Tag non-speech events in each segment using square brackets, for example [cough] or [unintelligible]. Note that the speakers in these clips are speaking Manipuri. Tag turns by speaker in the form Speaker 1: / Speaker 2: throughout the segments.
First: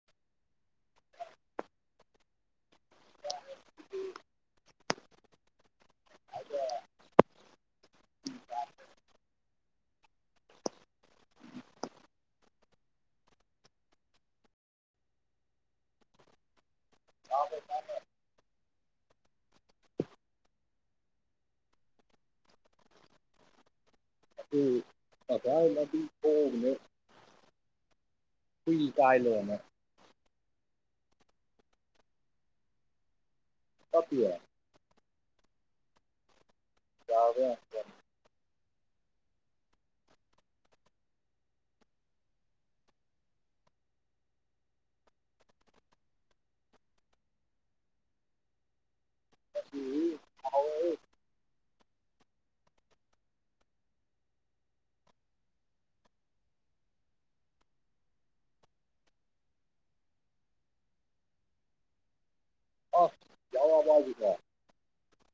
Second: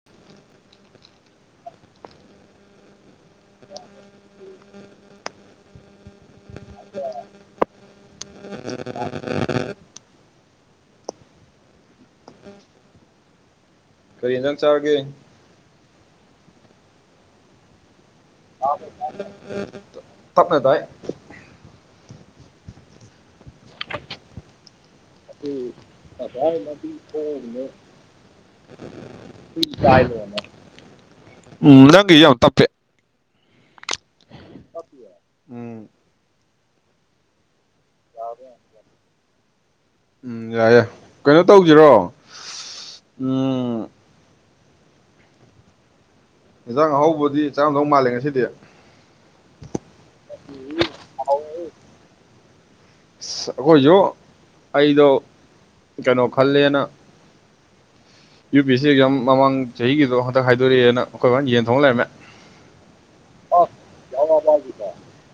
Speaker 1: [inaudible] [inaudible] [unintelligible] [inaudible] ꯀꯔꯤ ꯏꯟꯖꯥꯡ ꯆꯥꯔꯒꯦ꯫
Speaker 2: [unintelligible]
Speaker 1: [unintelligible] ꯇꯞꯅ ꯇꯥꯏ꯫
Speaker 2: [unintelligible]
Speaker 1: [unintelligible]
Speaker 2: ꯍꯨꯏ ꯀꯥꯏ ꯂꯣꯏꯔꯝꯃꯦ꯫
Speaker 1: ꯎꯝ ꯅꯪꯒꯤ ꯌꯥꯝ ꯇꯄꯦ꯫
Speaker 2: ꯇꯞꯄꯤꯌꯦ꯫
Speaker 1: [inaudible]
Speaker 2: [unintelligible]
Speaker 1: [unintelligible] ꯎꯝ ꯌꯥꯏꯌꯦ ꯀꯩꯅꯣ ꯇꯧꯁꯤꯔꯣ ꯎꯝ꯫ ꯌꯦꯟꯖꯥꯡ ꯑꯍꯥꯎꯕꯗꯤ ꯆꯥꯔꯝꯗꯧ ꯃꯥꯜꯂꯦ ꯉꯁꯤꯗꯤ꯫
Speaker 2: [unintelligible]
Speaker 1: ꯑꯩꯈꯣꯏꯁꯨ ꯑꯩꯗꯣ ꯀꯩꯅꯣ ꯈꯜꯂꯦꯅ꯫ U P S C exam ꯃꯃꯥꯡ ꯆꯍꯤꯒꯤꯗꯣ ꯍꯟꯇꯛ ꯍꯥꯏꯗꯣꯔꯛꯑꯦꯅ ꯑꯩꯈꯣꯏ ꯕꯥꯅ ꯌꯦꯟ ꯊꯣꯡ ꯂꯩꯔꯝꯃꯦ꯫
Speaker 2: [unintelligible]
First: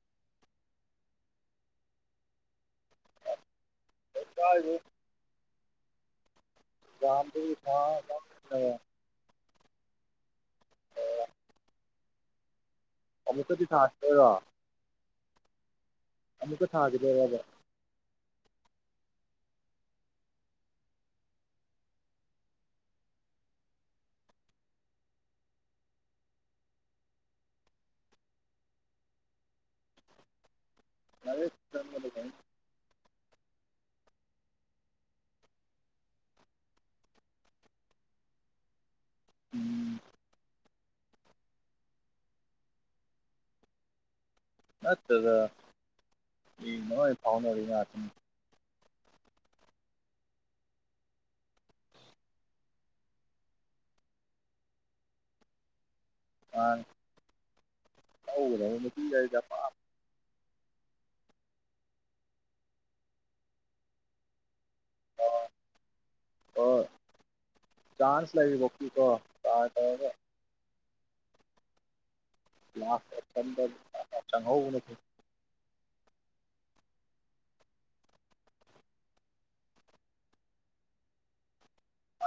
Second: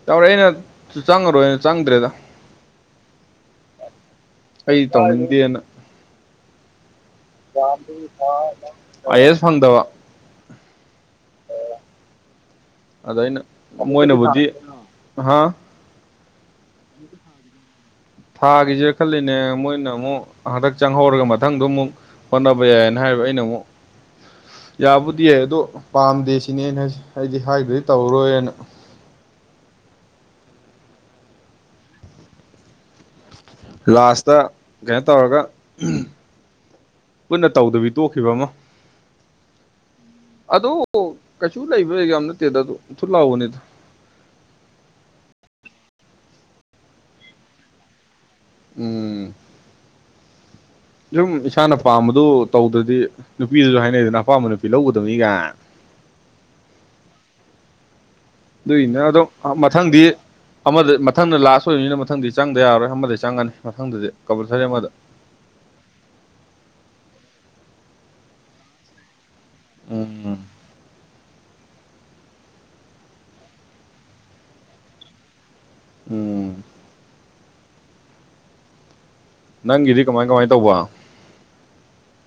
Speaker 1: ꯌꯥꯎꯔꯛꯑꯦ ꯑꯩꯅ ꯆꯪꯉꯔꯣꯏꯅ ꯆꯪꯗ꯭ꯔꯦꯗ꯫ ꯑꯩ ꯇꯧꯅꯤꯡꯗꯦꯅ꯫
Speaker 2: [unintelligible]
Speaker 1: ꯑꯥꯏꯌꯦꯁ ꯐꯪꯗꯕ꯫ ꯑꯗ ꯑꯩꯅ
Speaker 2: ꯑꯃꯨꯛꯀꯗꯤ ꯊꯥꯒꯗꯣꯏꯔꯣ
Speaker 1: ꯃꯣꯏꯅꯕꯨꯗꯤ ꯍꯥ꯫
Speaker 2: ꯑꯃꯨꯛꯀ ꯊꯥꯒꯤꯗꯣꯏꯔꯕ꯫
Speaker 1: ꯊꯥꯒꯤꯁꯦ ꯈꯜꯂꯤꯅꯦ ꯃꯣꯏꯅ ꯑꯃꯨꯛ ꯍꯟꯗꯛ ꯆꯪꯍꯧꯔꯒ ꯃꯊꯪꯗꯣ ꯑꯃꯨꯛ꯫ ꯍꯣꯠꯅꯕ ꯌꯥꯏꯌꯦꯅ ꯍꯥꯏꯔꯤꯕ ꯑꯩꯅ ꯑꯃꯨꯛ꯫ ꯌꯥꯕꯨꯗꯤ ꯌꯥꯏ ꯑꯗꯣ ꯄꯥꯝꯗꯦ ꯁꯤꯅꯦ ꯑꯩꯅ ꯍꯥꯏꯁꯦ ꯑꯩꯗꯤ ꯍꯥꯏꯒꯔꯗꯤ ꯇꯧꯔꯔꯣꯏꯅ꯫
Speaker 2: [unintelligible]
Speaker 1: ꯂꯥꯁꯇ ꯀꯩꯅꯣ ꯇꯧꯔꯒ꯫ ꯄꯨꯟꯅ ꯇꯧꯗꯕꯤ ꯇꯣꯛꯈꯤꯕ ꯑꯃ꯫
Speaker 2: ꯎꯝ꯫
Speaker 1: ꯑꯗ ꯀꯩꯁꯨ ꯂꯩꯕ ꯑꯦꯖꯥꯝ ꯅꯠꯇꯦꯗ ꯑ ꯊꯨꯠ ꯂꯥꯛꯕꯅꯤꯗ
Speaker 2: ꯅꯠꯇꯗ ꯏ ꯅꯣꯏ ꯐꯥꯎꯅꯔꯤ ꯉꯥꯛꯇꯅꯤ
Speaker 1: ꯎꯝ ꯁꯨꯝ ꯏꯁꯥꯅ ꯄꯥꯝꯕꯗꯨ ꯇꯧꯗ꯭ꯔꯗꯤ ꯅꯨꯄꯤꯗꯨꯁꯨ ꯍꯥꯏꯅꯩꯗꯅ ꯑꯄꯥꯝꯕ ꯅꯨꯄꯤ ꯂꯧꯒꯗꯕꯅꯤꯒ
Speaker 2: ꯃꯅꯤ
Speaker 1: ꯑꯗꯨꯏꯅ ꯑꯗꯣ ꯃꯊꯪꯗꯤ ꯑꯃꯗ ꯃꯊꯪꯗ ꯂꯥꯁ ꯑꯣꯏꯕꯅꯤꯅ ꯃꯊꯪꯗꯤ ꯆꯪꯗ ꯌꯥꯔꯣꯏ ꯑꯃꯗ ꯆꯪꯉꯅꯤ ꯃꯊꯪꯗꯗꯤ ꯀꯝꯄꯜꯁꯔꯤ ꯑꯃꯗ꯫
Speaker 2: ꯑ ꯑꯣ ꯆꯥꯟꯁ ꯂꯩꯔꯤꯕꯥꯎꯗꯤ ꯀꯣ꯫ [unintelligible]
Speaker 1: ꯎꯝ
Speaker 2: ꯂꯥꯁ ꯑꯣꯕꯁꯟꯗ ꯆꯪꯍꯧꯕꯅ ꯐꯩ
Speaker 1: ꯎꯝ꯫ ꯅꯪꯒꯤꯗꯤ ꯀꯃꯥꯏ ꯀꯃꯥꯏꯅ ꯇꯧꯕ꯫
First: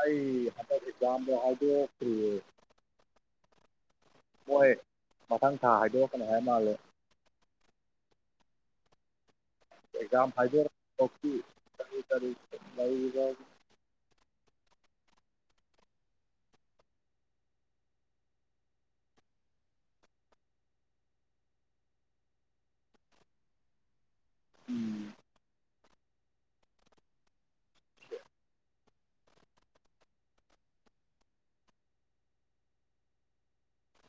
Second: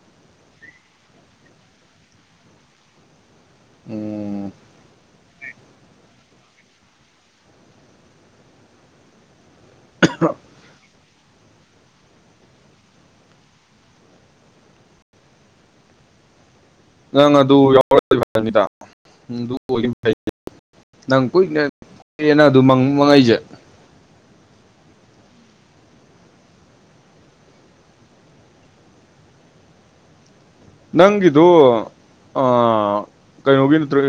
Speaker 2: ꯑꯩ ꯍꯟꯗꯛ ꯑꯦꯛꯖꯥꯝꯗꯣ ꯍꯥꯏꯗꯣꯛ꯭ꯔꯤꯌꯦ
Speaker 1: ꯎꯝ
Speaker 2: ꯍꯣꯏ ꯃꯊꯪ ꯊꯥ ꯍꯥꯏꯗꯣꯛꯛꯀꯅꯤ ꯍꯥꯏ ꯃꯥꯜꯂꯦ ꯑꯦꯖꯥꯝ ꯍꯥꯏꯖꯔ ꯇꯔꯤ
Speaker 1: ꯅꯪ ꯑꯗꯨ ꯌꯥꯎꯔꯗꯧꯅꯤꯗ ꯑꯗꯨ ꯑꯣꯏ ꯅꯪ ꯀꯨꯏꯅ ꯀꯦꯅ ꯑꯗꯨ ꯃꯪ ꯃꯉꯩꯁꯦ
Speaker 2: ꯎꯝ
Speaker 1: ꯅꯪꯒꯤꯗꯣ ꯀꯩꯅꯣꯒꯤ ꯅꯠꯇ꯭ꯔ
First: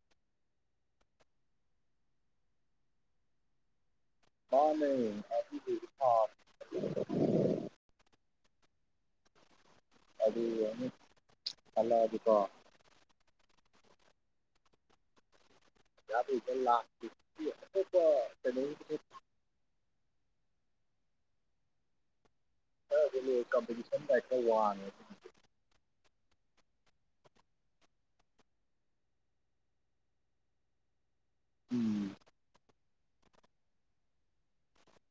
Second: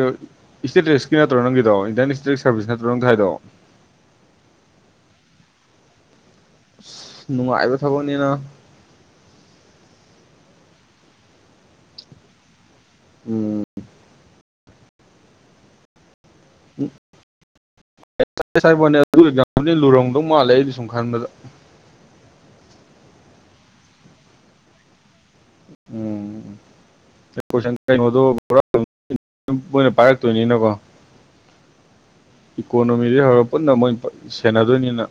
Speaker 1: ꯏꯁꯇꯦꯇꯦꯛꯁꯀꯤ ꯅꯠꯇ꯭ꯔꯣ ꯅꯪꯗꯣ ꯏꯟꯗꯤꯌꯥꯟ ꯏꯁꯇꯠꯁ ꯁꯥꯔꯚꯤꯁ ꯅꯠꯇ꯭ꯔꯣ ꯅꯪ ꯁ ꯍꯥꯏꯗꯣ
Speaker 2: ꯃꯥꯅꯦꯥ
Speaker 1: ꯅꯅꯨꯡꯉꯥꯏꯕ ꯊꯕꯛꯅꯤꯅ
Speaker 2: ꯑꯗꯨ ꯈꯜꯂꯛꯑꯗꯤꯀꯣ
Speaker 1: ꯎꯝ
Speaker 2: UNINTELLIGIBLE
Speaker 1: ꯗꯤ ꯂꯨꯔꯣꯡꯗꯧ ꯃꯥꯜꯂꯦ ꯑꯩꯗꯤ ꯁꯨꯝ ꯈꯟꯕꯗ
Speaker 2: UNINTELLIGIBLE ꯀꯝꯇꯤꯁꯟ
Speaker 1: ꯎꯝ UNINTELLIGIBLE ꯀꯩꯅꯣꯗꯣ ꯃꯣꯏꯅ ꯄꯥꯏꯔꯛꯇꯣꯏꯅꯤꯅꯀꯣ
Speaker 2: ꯎꯝ
Speaker 1: ꯏꯀꯣꯅꯣꯃꯤꯗꯩ ꯍꯧꯔꯒ ꯄꯨꯟꯅ ꯃꯣꯏ ꯁꯦꯟꯅꯗꯣꯏꯅꯤꯅ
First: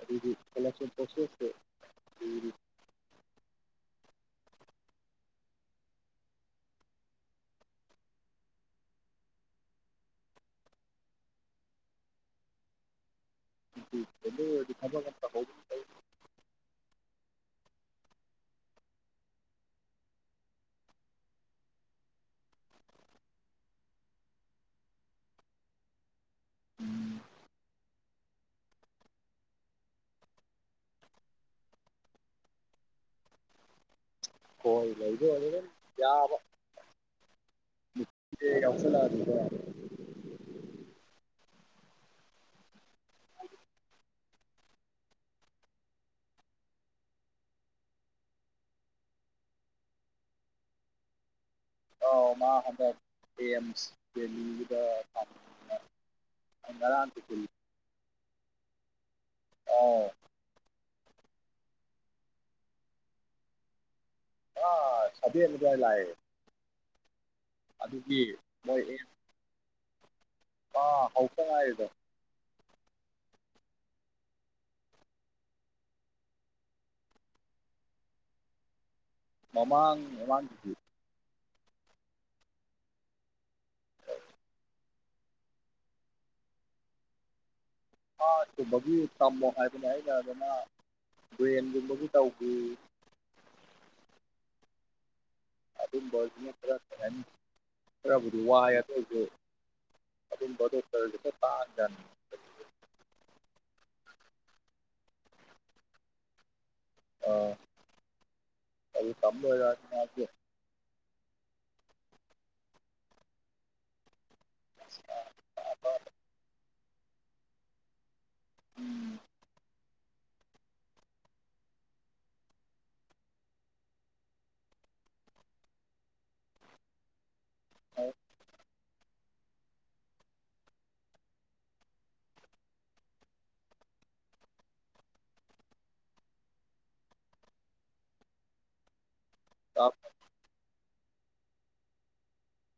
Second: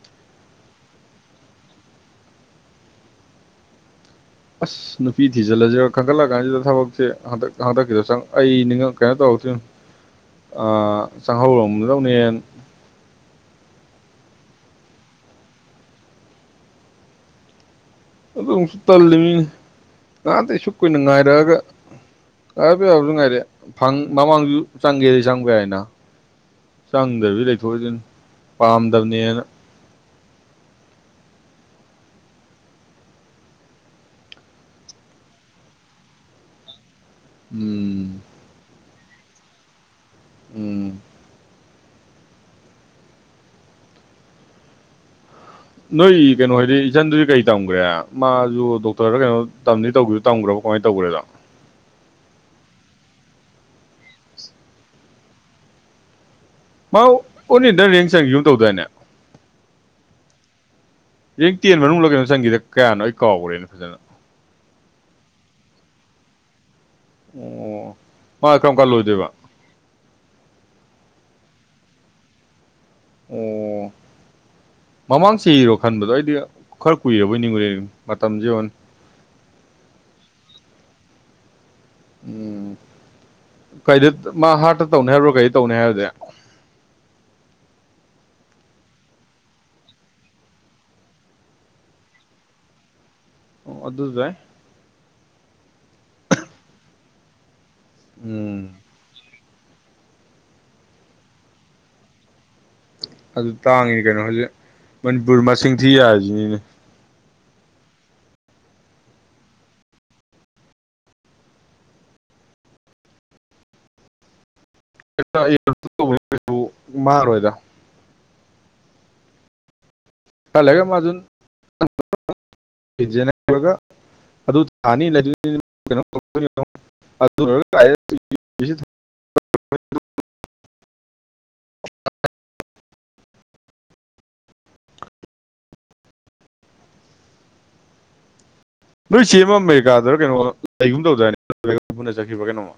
Speaker 2: ꯑꯗꯤ ꯆꯂ ꯆꯄꯁꯦꯁꯦ
Speaker 1: ꯑꯁ ꯅꯨꯄꯤ ꯊꯤꯖꯤꯜꯂꯁꯤꯔꯥ ꯈꯟꯒꯠꯂꯛ ꯀꯥꯟꯁꯤꯗ ꯊꯕꯛꯁꯦ ꯍꯟꯗꯛ ꯍꯟꯗꯛꯀꯤꯗꯣ ꯆꯪ ꯑꯩꯅꯤꯉꯛ ꯀꯩꯅꯣ ꯇꯧꯔꯁꯤꯣꯏꯅ ꯆꯪꯍꯧꯔꯗꯧꯅꯦ
Speaker 2: ꯎꯗꯤ ꯍ
Speaker 1: ꯑꯗꯨꯁꯨ ꯇꯜꯂꯤꯅꯤ ꯉꯇꯩ ꯑꯁꯨ ꯀꯨꯏꯅ ꯉꯥꯏꯔꯛꯑꯒ ꯀꯥꯏꯕ ꯌꯥꯕꯁꯨ ꯉꯥꯏꯔꯦ ꯃꯃꯥꯡꯁꯨ ꯆꯪꯒꯦꯗꯤ ꯆꯪꯕ ꯀꯏ ꯍꯥꯏꯅ ꯆꯪꯗ꯭ꯔꯕꯤ ꯂꯩꯊꯣꯛꯑꯏꯁꯤꯅ ꯄꯥꯝꯗꯕꯅꯦꯅ
Speaker 2: ꯍꯣꯏ ꯂꯩ ꯌꯥꯕ
Speaker 1: ꯎꯝ
Speaker 2: ꯀꯥꯎꯁꯂ ꯑꯗꯨꯗ
Speaker 1: ꯎꯝ ꯅꯣꯏ ꯀꯩꯅꯣ ꯍꯥꯏꯗꯤ ꯏꯆꯟꯗꯨꯗꯤ ꯀꯩ ꯇꯝꯒ꯭ꯔꯦ ꯃꯥꯁꯨ ꯗꯣꯛꯇꯔꯗ ꯀꯩꯅꯣ ꯇꯝꯅꯤ ꯇꯧꯗ ꯇꯝꯈ꯭ꯔꯕ ꯀꯃꯥꯏꯅ ꯇꯧ꯭ꯔꯦꯗ
Speaker 2: ꯑꯥꯎ ꯃꯥ ꯍꯟꯗꯛ ꯑꯦꯝꯁ ꯗꯦꯜꯂꯤꯒꯤꯗ ꯊ
Speaker 1: ꯃꯥ ꯑꯣꯟ ꯏꯟꯗꯔ ꯔꯌꯦꯡ ꯆꯪꯁꯨꯝ ꯇꯧꯗꯣꯏꯏꯅꯦ
Speaker 2: ꯑꯣꯥꯎ
Speaker 1: ꯍꯌꯦꯡ ꯇꯦꯟ ꯃꯅꯨꯡꯗꯂ ꯀꯩꯅꯣ ꯆꯪꯈꯤꯗ ꯀꯌꯥꯅꯣ ꯑꯩ ꯀꯥꯎꯈ꯭ꯔꯦꯅ ꯐꯖꯅ
Speaker 2: ꯑ ꯁ ꯑꯖ ꯂ
Speaker 1: ꯑꯣ ꯃꯥ ꯀꯔꯝ ꯀꯜꯂꯣꯏꯗꯣꯏꯕ
Speaker 2: ꯑꯥ ꯍꯧꯄꯥꯏꯗꯣ
Speaker 1: ꯑꯣ ꯃꯃꯥꯡꯁꯤ ꯏꯔꯣ ꯈꯟꯕꯗꯣ ꯑꯩꯗꯤ ꯈꯔ ꯀꯨꯏꯔꯕꯣꯏ ꯅꯤꯡꯉꯨꯨꯔꯦ ꯃꯇꯝꯁꯤꯦ ꯌ
Speaker 2: ꯃꯃꯥꯡ ꯃꯃꯥꯡ ꯤꯠ
Speaker 1: ꯎꯝ ꯀꯩꯗ ꯃꯥ ꯍꯥꯔꯠꯇ ꯇꯧꯅꯤ ꯍꯥꯏꯕ꯭ꯔꯣ ꯀꯩꯗ ꯇꯧꯅꯤ ꯍꯥꯏꯕꯗꯤ
Speaker 2: ꯍꯥꯥꯔꯠ ꯀꯨꯝꯕꯒꯤ ꯇꯝꯃꯣ ꯍꯥꯏꯕꯅꯦ ꯍꯥꯏꯇꯥꯔꯗꯅ ꯕ꯭ꯔꯦꯟꯒꯨꯝꯕꯕꯨ ꯇꯧꯈꯤ
Speaker 1: ꯑꯣ ꯑꯗꯨ ꯑꯗꯨꯦ
Speaker 2: ꯑꯗꯨꯝ ꯇ ꯇꯔ
Speaker 1: ꯎꯝ
Speaker 2: ꯔꯨꯋꯥ ꯑꯗꯨ ꯇꯔ ꯄꯥꯔꯅꯤ
Speaker 1: ꯑꯗꯨ ꯇꯥꯡꯉꯤꯅꯤ ꯀꯩꯅꯣ ꯍꯧꯖꯤꯛ ꯃꯅꯤꯄꯨꯔ ꯃꯁꯤꯡ ꯊꯤ ꯌꯥꯔꯤꯁꯤꯅꯤꯅꯦ
Speaker 2: ꯑꯥ ꯑꯗꯨ ꯇꯝꯕ ꯂꯥ
Speaker 1: ꯑꯦ ꯃꯥꯔꯣꯏꯗ ꯈꯔꯥ ꯂꯩꯔꯥ ꯃꯁꯨ [unintelligible] ꯑꯗꯨ ꯊꯥꯅꯤ [unintelligible] ꯅꯣꯏ ꯆꯦ ꯑꯃ ꯑꯃꯦꯔꯤꯀꯥꯗꯔ ꯀꯩꯅꯣ ꯂꯩꯒꯨꯝ ꯇꯧꯗꯥꯏꯅ‌ꯦ [unintelligible] ꯄꯨꯟꯅ ꯆꯠꯈꯤꯕ꯭ꯔꯥ ꯀꯩꯅꯣꯃ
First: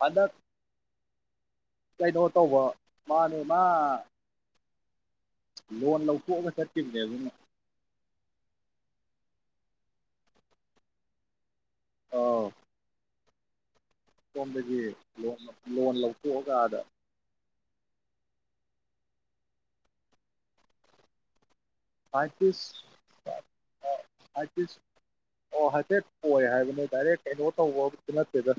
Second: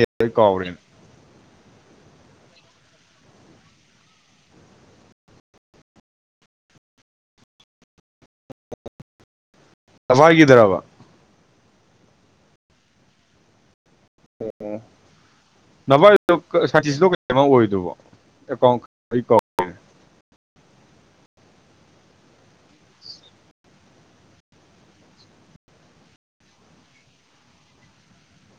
Speaker 2: ꯍꯟꯗꯛ
Speaker 1: ꯀꯥꯎꯈꯔ‌ꯦ
Speaker 2: ꯀꯩꯅꯣ ꯇꯧꯕ ꯃꯥꯅꯦ ꯃꯥ ꯂꯣꯟ ꯂꯧꯊꯣꯛꯑꯒ ꯆꯠꯈꯤꯗ꯭ꯔ‌ꯦ ꯑꯗꯨꯅ
Speaker 1: ꯀꯋꯥꯏꯒꯤꯗꯔ‌ꯣ
Speaker 2: ꯑꯥꯎ ꯁꯣꯝꯗꯒꯤ ꯂꯣꯟ ꯂꯣꯟ ꯂꯧꯊꯣꯛꯑꯒ ꯑꯥꯗ
Speaker 1: ꯀꯩꯅꯣ ꯑꯣꯏꯗꯣ ꯑꯦꯀꯥꯎ ꯑꯩ
Speaker 2: ꯄꯆꯤꯁ ꯑꯥꯇꯤꯁ ꯑꯣ ꯍꯥꯏꯐꯦꯠ ꯑꯣꯏ ꯍꯥꯏꯕꯅꯦ ꯗꯥꯏꯔꯦꯛ ꯀꯩꯅꯣ ꯇꯧꯕꯇ ꯅꯠꯇꯦꯗ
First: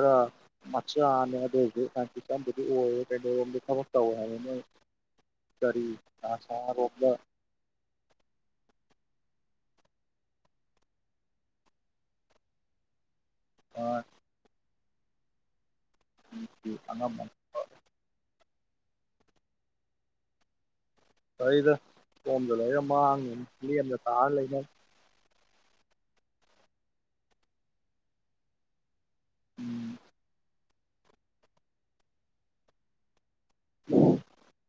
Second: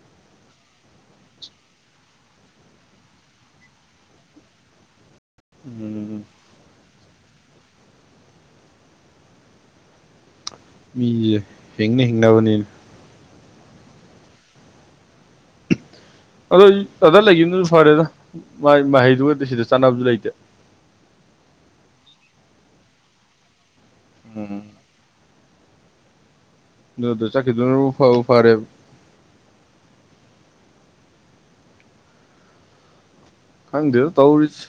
Speaker 2: ꯑ ꯃꯆꯥꯅꯦ ꯑꯗꯨ ꯑꯣꯏ ꯁꯟꯇꯤ ꯆꯟꯕꯗꯤ ꯑꯣꯏꯔꯦ ꯀꯩꯅꯣꯔꯣꯝꯗꯤ ꯊꯕꯛ ꯇꯧꯋꯦ ꯍꯥꯏꯕ ꯅꯣꯏ ꯀꯔꯤ
Speaker 1: ꯎꯝ
Speaker 2: ꯔꯣꯕꯂ
Speaker 1: ꯃꯤꯦ ꯍꯤꯡꯅ ꯍꯤꯡꯅꯕꯅꯕꯅꯤ
Speaker 2: ꯑꯣ
Speaker 1: ꯑꯗꯣ ꯑꯗꯥ
Speaker 2: ꯑꯉꯝꯕꯅꯤ
Speaker 1: ꯂꯩꯈꯤꯕꯗꯨꯁꯨ ꯐꯔꯦꯗ ꯃꯍꯩꯗꯨꯒꯗꯤ ꯁꯤꯗ ꯆꯥꯟꯅꯕꯁꯨ ꯂꯩꯇꯦ
Speaker 2: ꯐꯩꯗ ꯁ‌ꯣꯝꯗ ꯂꯩꯔꯒ ꯃꯥꯡꯅꯕꯅꯤ ꯂꯦꯝꯅ ꯊꯥꯔꯒ ꯂꯩꯅ
Speaker 1: ꯎꯝ ꯑꯗꯨꯗ ꯆꯠꯈꯤ ꯗꯨꯅꯕꯨ ꯐꯕꯨ ꯐꯔꯦꯗ
Speaker 2: ꯎꯝ
Speaker 1: ꯈꯪꯗꯦꯗꯥ ꯇꯧꯔꯤꯁꯤ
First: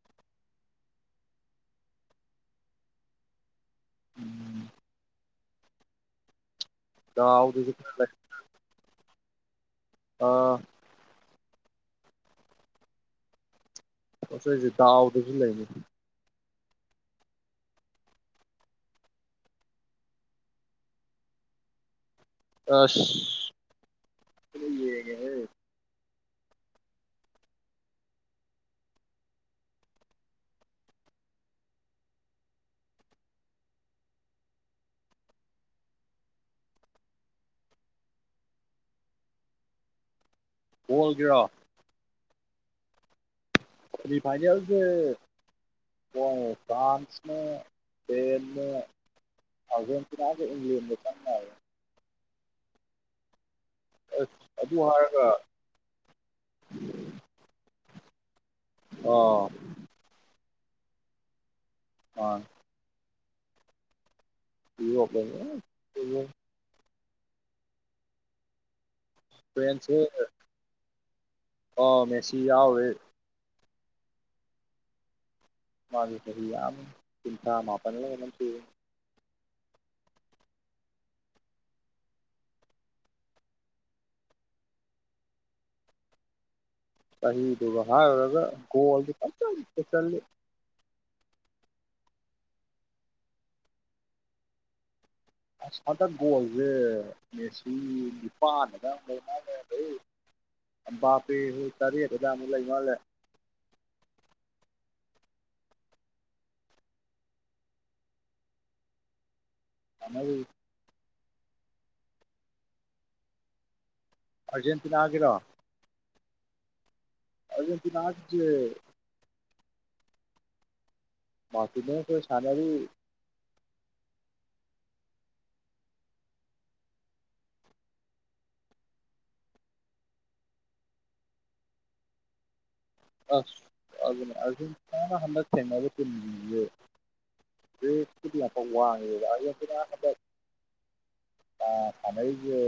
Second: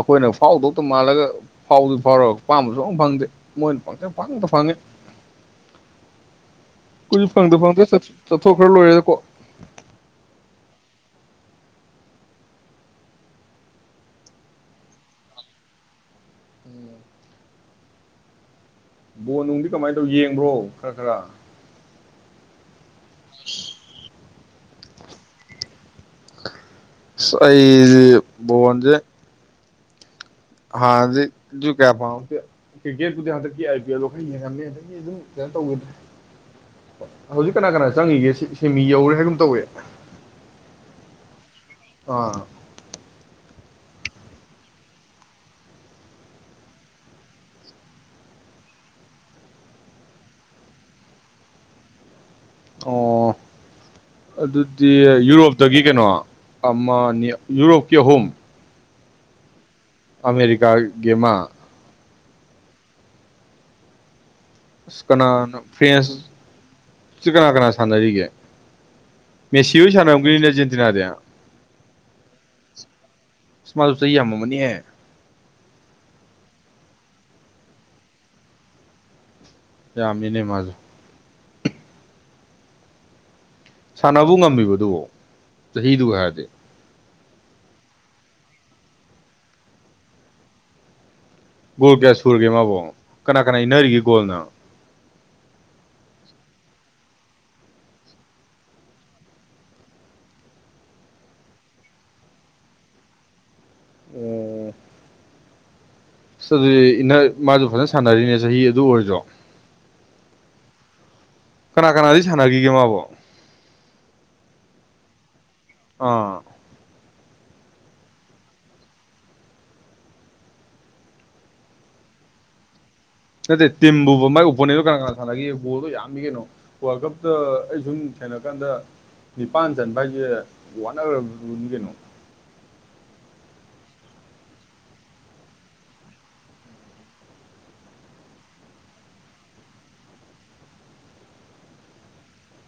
Speaker 1: ꯑꯩꯈꯣꯏꯅ ꯐꯥꯎꯗꯧꯗ ꯃꯥꯜꯂꯒ ꯐꯥꯎꯗꯨ ꯐꯥꯎꯔꯒ ꯄꯥꯝꯕꯁꯨ ꯑꯃ ꯐꯪꯗꯦ ꯃꯣꯏꯅ ꯐꯦ ꯄꯐꯪ ꯇ ꯐꯪꯉꯦ ꯈ‌ꯣꯏꯁꯨ ꯐꯪꯗ
Speaker 2: ꯗꯥꯎꯗꯨꯁꯨ
Speaker 1: ꯐꯪꯗꯔꯒ
Speaker 2: ꯈꯔ
Speaker 1: ꯆꯠ
Speaker 2: ꯂꯩ
Speaker 1: ꯆꯠꯊꯣꯛꯈ꯭ꯔ ꯂꯣꯏꯔꯦꯗ ꯀꯣꯛ
Speaker 2: ꯑꯥ ꯑꯁꯣꯏꯁꯦ ꯗꯥꯎꯗꯁꯨ ꯂꯩꯔ‌ꯦꯗ
Speaker 1: ꯗꯤ ꯀꯃꯥꯏꯅ ꯇꯧ ꯌꯦꯡꯕ꯭ꯔꯣ ꯈꯔ ꯈꯔ
Speaker 2: ꯑꯁ ꯌ‌ꯦꯡꯌ‌ꯦꯍ‌ꯦ
Speaker 1: ꯑꯁ ꯑꯩꯁ‌ꯦ ꯕ‌ꯣꯜ ꯖ‌ꯦ ꯍꯟꯅꯗꯤ ꯗꯨꯏ ꯀꯌꯥ ꯐꯪꯍꯧꯗꯦ ꯀ꯭ꯔꯤꯀꯦꯠꯄꯨꯗꯤ ꯍꯟꯗꯛꯀꯤ ꯑꯥꯏ ꯄꯤ ꯑꯦꯜ ꯗꯣ ꯈꯔ ꯌꯦꯡꯉꯝꯃꯦ ꯑꯗꯩꯗꯤ ꯑꯗꯨꯝ ꯀꯩꯅꯣ ꯇꯧꯈꯤꯗ꯭ꯔꯦ ꯍꯧꯖꯤꯛ ꯀꯅꯥ ꯀꯅꯥ ꯆꯪꯉꯤꯒꯦ ꯁꯤ ꯁꯤꯃꯤ ꯌꯧꯔꯦ ꯍꯥꯏꯒꯨꯝ ꯇꯧꯌꯦ
Speaker 2: ꯕꯣꯜ ꯒꯤꯔꯣ
Speaker 1: ꯑꯥ
Speaker 2: ꯁꯦꯃꯤ ꯐꯥꯏꯅ‌ꯦꯜ ꯁ‌ꯦ [unintelligible] ꯑꯔꯖꯦꯟꯇꯤ ꯅꯒ ꯏꯪꯪꯂꯦꯟꯒꯥ ꯆꯞ ꯃꯥꯅꯅꯥ
Speaker 1: ꯑꯣ
Speaker 2: ꯑꯗꯨ
Speaker 1: ꯑꯗꯨꯗꯤ
Speaker 2: ꯍꯥꯏꯔꯒ
Speaker 1: ꯌꯨꯔꯣꯞꯇꯒꯤ ꯀꯩꯅꯣ ꯑꯃꯅꯤ ꯌꯨꯔꯣꯞꯀꯤ ꯑꯍꯨꯝ
Speaker 2: ꯑꯥ
Speaker 1: ꯑꯃꯦꯔꯤꯀꯥꯒꯤ ꯑꯃ
Speaker 2: ꯑ
Speaker 1: ꯑꯁ
Speaker 2: ꯌꯨꯔꯣꯞ
Speaker 1: ꯀꯅꯥꯅꯥ ꯐꯔ꯭ꯦꯟ
Speaker 2: ꯂꯩ
Speaker 1: ꯍꯧꯖꯤꯛ ꯀꯅꯥ ꯀꯅꯥ ꯁꯥꯟꯅꯔꯤꯒꯦ ꯃꯦꯁꯤ ꯍꯣꯏ ꯁꯥꯟꯅꯔꯝꯈꯤꯅꯤꯅꯦ ꯑꯔꯖꯦꯟꯇꯤꯅꯥꯗ
Speaker 2: ꯑ ꯃꯦꯁꯤ ꯌꯥꯎꯋꯦ
Speaker 1: ꯏꯁ ꯃꯥꯁꯨ ꯆꯍꯤ ꯌꯥꯝꯃꯝ ꯃꯅꯤꯍꯦ
Speaker 2: ꯃꯥꯒꯤ ꯆꯍꯤ ꯌꯥꯝꯃꯤ ꯀꯨꯟꯊꯔꯥ ꯃꯄꯟ ꯂꯥ ꯀꯩꯅꯣꯝ ꯁꯨ
Speaker 1: ꯐꯥꯅꯥ ꯌꯥꯝꯃꯤꯅꯦ ꯃꯁꯨ ꯁꯥꯟꯅꯕꯕꯨ ꯉꯝꯃꯤꯕꯣ ꯗꯨꯕꯨ ꯆꯍꯤꯗꯨꯒ ꯍꯥꯏꯔꯗꯤ
Speaker 2: ꯆꯍꯤꯗꯨꯒ ꯍꯥꯏꯥꯡꯔꯨꯔꯒ ꯒꯣꯜꯗꯨ ꯐ ꯆ
Speaker 1: ꯒꯣꯜ ꯀꯌꯥ ꯁꯨꯔꯒꯦ ꯃꯥꯕꯨꯣ ꯀꯅꯥ ꯀꯅꯥ ꯏꯅꯔꯤꯒꯦ ꯒꯣꯜꯅꯣ
Speaker 2: ꯑꯁꯥꯗ ꯒꯣꯜꯁꯦ ꯃꯦꯁꯤ ꯅꯤꯄꯥꯟꯅꯒ ꯂꯩ ꯃꯥꯅꯦ ꯑꯩ ꯄꯥꯄꯤꯁꯨ ꯇꯔꯦꯠ ꯈꯨꯗꯥꯃꯨꯛ ꯂꯩ ꯃꯥꯜꯂꯦ
Speaker 1: ꯑꯣꯝ ꯑꯗꯨꯗꯤ ꯏꯟꯅ ꯃꯥꯁꯨ ꯐꯖꯅ ꯁꯥꯟꯅꯔꯤꯅꯦ ꯆꯍꯤ ꯑꯗꯨ ꯑꯣꯏꯔꯗꯣ
Speaker 2: ꯑ
Speaker 1: ꯀꯅꯥ ꯀꯅꯥꯗꯒꯤ ꯁꯥꯟꯅꯈꯤꯒꯦ ꯃꯥꯕꯣ
Speaker 2: ꯑꯔꯖꯦꯟꯇꯤꯅꯥꯒꯤꯔꯣ
Speaker 1: ꯑꯥ
Speaker 2: ꯑꯔꯖꯦꯟꯇꯤꯅꯥ ꯁꯦ ꯃꯜꯇꯤꯅꯦꯟ ꯈꯣꯏ ꯁꯟꯅꯔꯤ
Speaker 1: ꯅꯠꯇꯦ ꯇꯤꯝꯕꯨꯕ ꯃꯒꯤ ꯑꯣꯄꯣꯅꯦꯟꯗꯣ ꯀꯅꯥ ꯀꯅꯥ ꯁꯥꯟꯅꯈꯤꯒꯦ ꯕꯣꯜꯗꯣ ꯌꯥꯝꯃꯤ ꯀꯩꯅꯣ ꯋꯥꯔꯜ ꯀꯞꯇ ꯑꯩ ꯁꯨꯝ ꯊꯦꯡꯅ ꯀꯥꯟꯗ ꯅꯤꯄꯥꯟ ꯆꯟꯕ ꯍꯥꯏꯁꯦ ꯋꯥꯠꯅꯔꯝꯈꯤꯅꯤ ꯀꯩꯅꯣ
Speaker 2: ꯑꯁ ꯑꯗꯨꯅꯤ ꯑꯥꯔꯖꯦꯟꯇꯤ ꯅꯅꯥ ꯍꯟꯗꯛ ꯊꯦꯡꯅꯩ ꯇꯤꯝ ꯁꯨꯡꯁꯤꯗꯤ ꯗꯦꯁꯨꯗꯤ ꯌꯥꯝꯐꯛ ꯋꯥꯡꯉꯦꯕꯈꯣꯏ ꯑ ꯁꯅꯒꯤꯦ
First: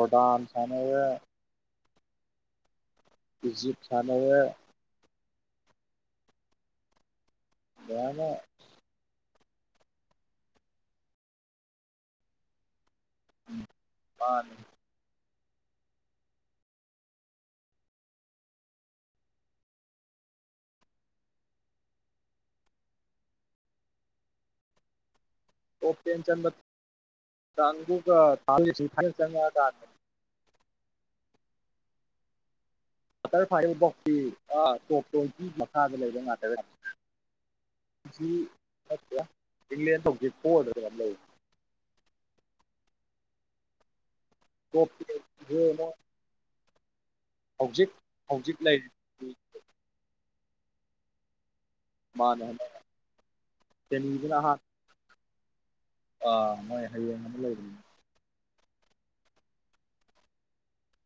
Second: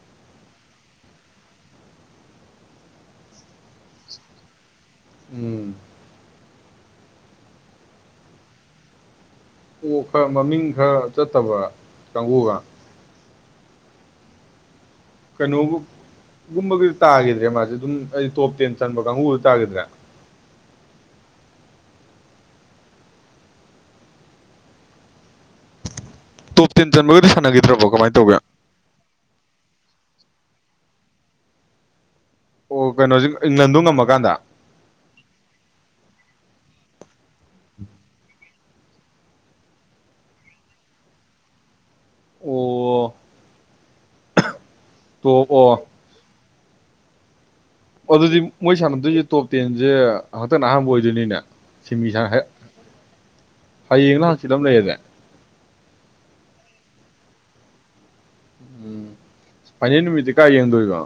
Speaker 2: ꯣꯗꯥꯥꯟ ꯁꯅ ꯖꯤꯞ ꯁ
Speaker 1: ꯎꯝ
Speaker 2: ꯌꯥꯅꯦ
Speaker 1: ꯑꯣ ꯈꯔ ꯃꯃꯤꯡ ꯈꯔ ꯆꯠꯇꯕ ꯀꯥꯡꯕꯨꯒ
Speaker 2: ꯃꯥ
Speaker 1: ꯀꯩꯅꯣꯒꯒꯨꯝꯕꯒꯤꯗꯤ ꯇꯥꯈꯤꯗ꯭ꯔꯦ ꯃꯥꯁꯦ ꯑꯗꯨꯝ ꯑꯩ ꯇꯣꯞ ꯇꯦꯟ ꯆꯟꯕ ꯀꯥꯡꯕꯨꯗ ꯇꯥꯈꯤꯗ꯭ꯔꯥ
Speaker 2: ꯑꯣꯣꯦꯟꯁꯟ
Speaker 1: ꯇꯣꯞ ꯇꯦꯟ ꯆꯟꯕꯒꯗꯤ
Speaker 2: ꯊꯪ
Speaker 1: ꯁꯥꯟꯅꯈꯤꯗ꯭ꯔꯕꯣ ꯀꯃꯥꯏꯅ ꯇꯧꯒꯦ ꯑꯣ ꯀꯩꯅꯣ
Speaker 2: ꯋꯥꯇꯔꯐ꯭ꯂꯥꯏ ꯕꯣꯛꯁꯤ ꯇꯣꯞ ꯇ꯭ꯋꯦꯟꯇꯤ ꯃꯈꯥꯗ ꯂꯩꯕ ꯉꯥꯛꯇꯕ꯭ꯔꯥ ꯏꯡꯂꯦꯟ ꯍꯧꯖꯤꯛ ꯐꯣꯔꯗ ꯑꯗꯨꯃꯥꯏꯅ ꯂꯩꯔꯤ
Speaker 1: ꯑꯣ
Speaker 2: ꯑꯣ
Speaker 1: ꯑꯣ ꯑꯗꯨꯗꯤ
Speaker 2: ꯍꯧꯖꯤꯛ
Speaker 1: ꯃꯣꯏ
Speaker 2: ꯂꯩꯔꯤ
Speaker 1: ꯁꯥꯟꯅꯗꯣꯏꯁꯦ ꯇꯣꯞ ꯇꯦꯟꯁꯦ ꯍꯇꯅ ꯑꯍꯥꯟꯕ ꯑꯣꯏꯗꯣꯏꯅꯤꯅꯦ ꯁꯤꯟꯃꯤꯁꯥꯡ
Speaker 2: ꯃꯥꯅꯦ
Speaker 1: ꯍꯦꯛ
Speaker 2: ꯍꯟꯗꯛ
Speaker 1: ꯍꯌꯦꯡꯅ
Speaker 2: ꯁꯦꯃꯤꯗꯅ
Speaker 1: ꯍꯪꯆꯤꯠ
Speaker 2: ꯑꯍꯥꯟ
Speaker 1: ꯑꯃ ꯂꯩꯌꯦꯅꯦ
Speaker 2: ꯑꯥ ꯃꯣꯏ ꯍꯌꯦꯡ ꯑꯃ ꯂꯩꯔꯤꯅꯦ
Speaker 1: ꯎꯝ ꯄ ꯅꯨꯃꯤꯠꯇꯀꯥꯏ ꯌꯦꯡꯗꯣꯣꯏꯕꯣ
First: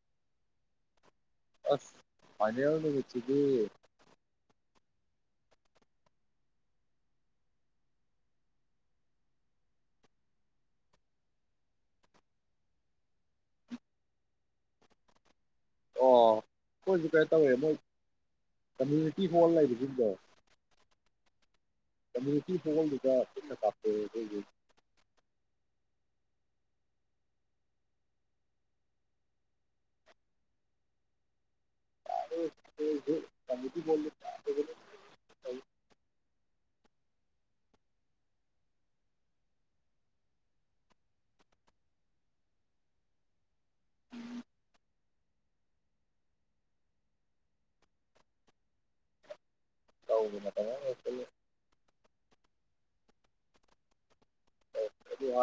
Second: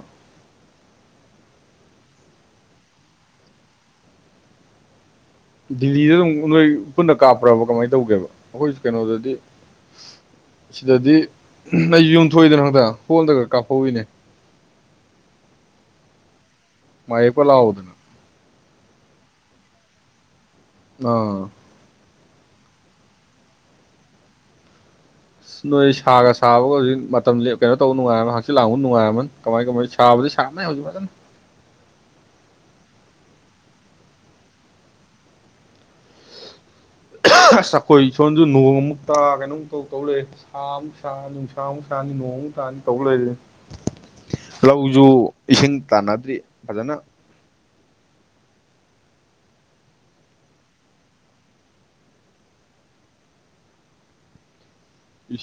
Speaker 2: ꯑꯁ ꯐꯅꯦꯎꯉꯁꯤꯗꯤ
Speaker 1: ꯗꯤꯜꯂꯤꯗ ꯑꯗꯨꯝ ꯅꯣꯏ ꯄꯨꯟꯅ ꯀꯥꯞꯄ꯭ꯔꯕ ꯀꯃꯥꯏꯅ ꯇꯧꯒꯦꯕ ꯑꯩꯈꯣꯏ ꯀꯩꯅꯣꯗꯗꯤ ꯁꯤꯗꯗꯤ ꯑꯩ ꯌꯨꯝꯊꯣꯛꯏꯗꯅ ꯍꯛꯇ ꯍꯣꯟꯗꯒ ꯀꯥꯞꯍꯧꯏꯅꯦ
Speaker 2: ꯑꯣ ꯑꯩꯈꯣꯏꯁꯨ ꯀꯩꯅ
Speaker 1: ꯃꯥꯌꯦꯞꯀ
Speaker 2: ꯇꯧꯋꯦ ꯃꯣꯏ
Speaker 1: ꯂꯥꯎꯗꯅ
Speaker 2: ꯀꯝꯃ꯭ꯌꯨꯅꯤꯇꯤ ꯍꯣꯜ ꯂꯩꯕꯁꯤꯡꯗꯣ
Speaker 1: ꯑꯥ
Speaker 2: ꯀꯝꯃꯨꯅꯤꯇꯤ ꯍꯣꯜꯗꯨꯗ ꯆꯅ ꯀꯥꯞꯊꯣꯛ ꯑꯩꯈꯣꯏꯒꯤ
Speaker 1: ꯅꯣꯏ ꯁꯥꯒ ꯁꯥꯕꯒ ꯍꯧꯖꯤꯛ ꯃꯇꯝ ꯀꯩꯅꯣ ꯇꯧꯕ ꯅꯨꯡꯉꯥꯏꯔꯝꯃꯅꯤ ꯍꯆꯤꯠꯥꯡꯕꯨ ꯅꯨꯡꯉꯥꯏꯔꯝꯃꯅꯤ ꯀꯃꯥꯏ ꯀꯃꯥꯏꯅ ꯁꯥꯕꯗꯤ ꯁꯥꯕꯅꯤ ꯍꯧꯖꯤꯛ ꯐꯖꯅ
Speaker 2: ꯀꯃꯤꯇꯤꯣ
Speaker 1: ꯑꯁ ꯑꯩꯈꯣꯏ ꯏꯁꯣꯟꯁꯨ ꯅꯣꯡ ꯑꯃꯨꯛꯇ ꯀꯩꯅꯣꯝ ꯇꯧ ꯇꯧꯔꯑꯦ ꯁꯥ ꯑꯃꯨꯛ ꯁꯥ ꯅꯨꯡꯁꯥꯃꯨꯛ ꯁꯥꯅꯤ ꯅꯣꯡꯃꯨꯛ ꯇꯥꯅꯤ ꯇꯧ ꯂꯩꯔꯤꯦ ꯂꯧꯁꯨꯨ ꯏꯁꯤꯡ ꯇꯥꯟꯅꯗ꯭ꯔꯤ ꯐꯖꯅ
Speaker 2: ꯇꯧꯧꯕꯅꯠꯇꯃꯦ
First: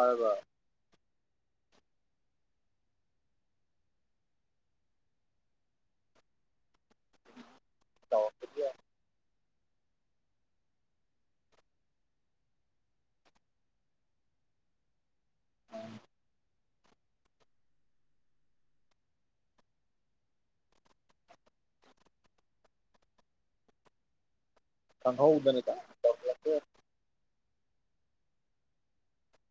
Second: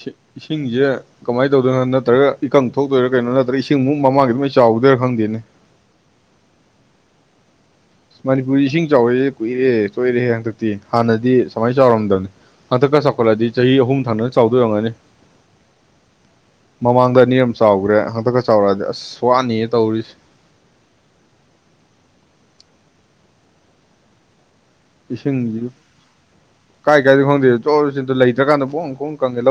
Speaker 1: ꯁꯤꯡ ꯏꯁꯤꯡꯁꯦ ꯀꯃꯥꯏꯅ ꯇꯧꯗꯣꯏꯅꯣ ꯅꯠꯇ꯭ꯔꯒ ꯏꯀꯪ ꯊꯣꯛꯇꯣꯏꯔꯥ ꯀꯩꯅꯣ ꯅꯠꯇ꯭ꯔꯒ ꯏꯁꯤꯡꯃꯛ ꯃꯃꯥꯡꯒꯤ ꯑꯗꯨꯃꯥꯏ ꯆꯥꯎꯒꯗꯣꯏꯔꯥ ꯈꯪꯗꯦꯅꯦ ꯃꯅꯤꯄꯨꯔꯗꯤ ꯏꯁꯤꯡ ꯆꯥꯎꯔꯦꯦ ꯀꯨꯏꯔꯦ ꯆꯣꯏꯔꯦ ꯍꯟꯗꯛꯇꯤ ꯍꯥꯟꯅꯗꯤ ꯁꯨꯃꯥꯏꯅ ꯆꯥꯎꯔꯝꯗꯕꯅꯤ ꯍꯟꯗꯛꯀ ꯆꯥꯎꯈꯠꯂꯗꯤ ꯆꯍꯤ ꯑꯍꯨꯝ ꯊꯥꯟꯅꯅ ꯆꯥꯎꯗꯣꯏꯔꯒꯅꯤ
Speaker 2: ꯑ
Speaker 1: ꯃꯃꯥꯡꯗ ꯑꯅꯤꯔꯛ ꯑꯃꯥ ꯆꯥꯎꯈ꯭ꯔꯦ ꯍꯟꯇꯛꯀ ꯆꯥꯎꯔꯛꯑꯗꯤ ꯑꯁ ꯋꯥꯅꯤꯌꯦ ꯇꯧꯔꯤꯁꯦ
Speaker 2: ꯈꯪꯍꯧꯗꯅ
Speaker 1: ꯏꯁꯤꯡꯁꯤ ꯀꯥꯏ ꯀꯥꯏꯗꯣ ꯈꯪꯗꯦ ꯆꯣ ꯆꯗꯨ ꯂꯩꯇ꯭ꯔꯀꯥꯟꯗ ꯕꯣꯡ ꯈꯣꯡ ꯀꯪꯉꯦ ꯂꯧ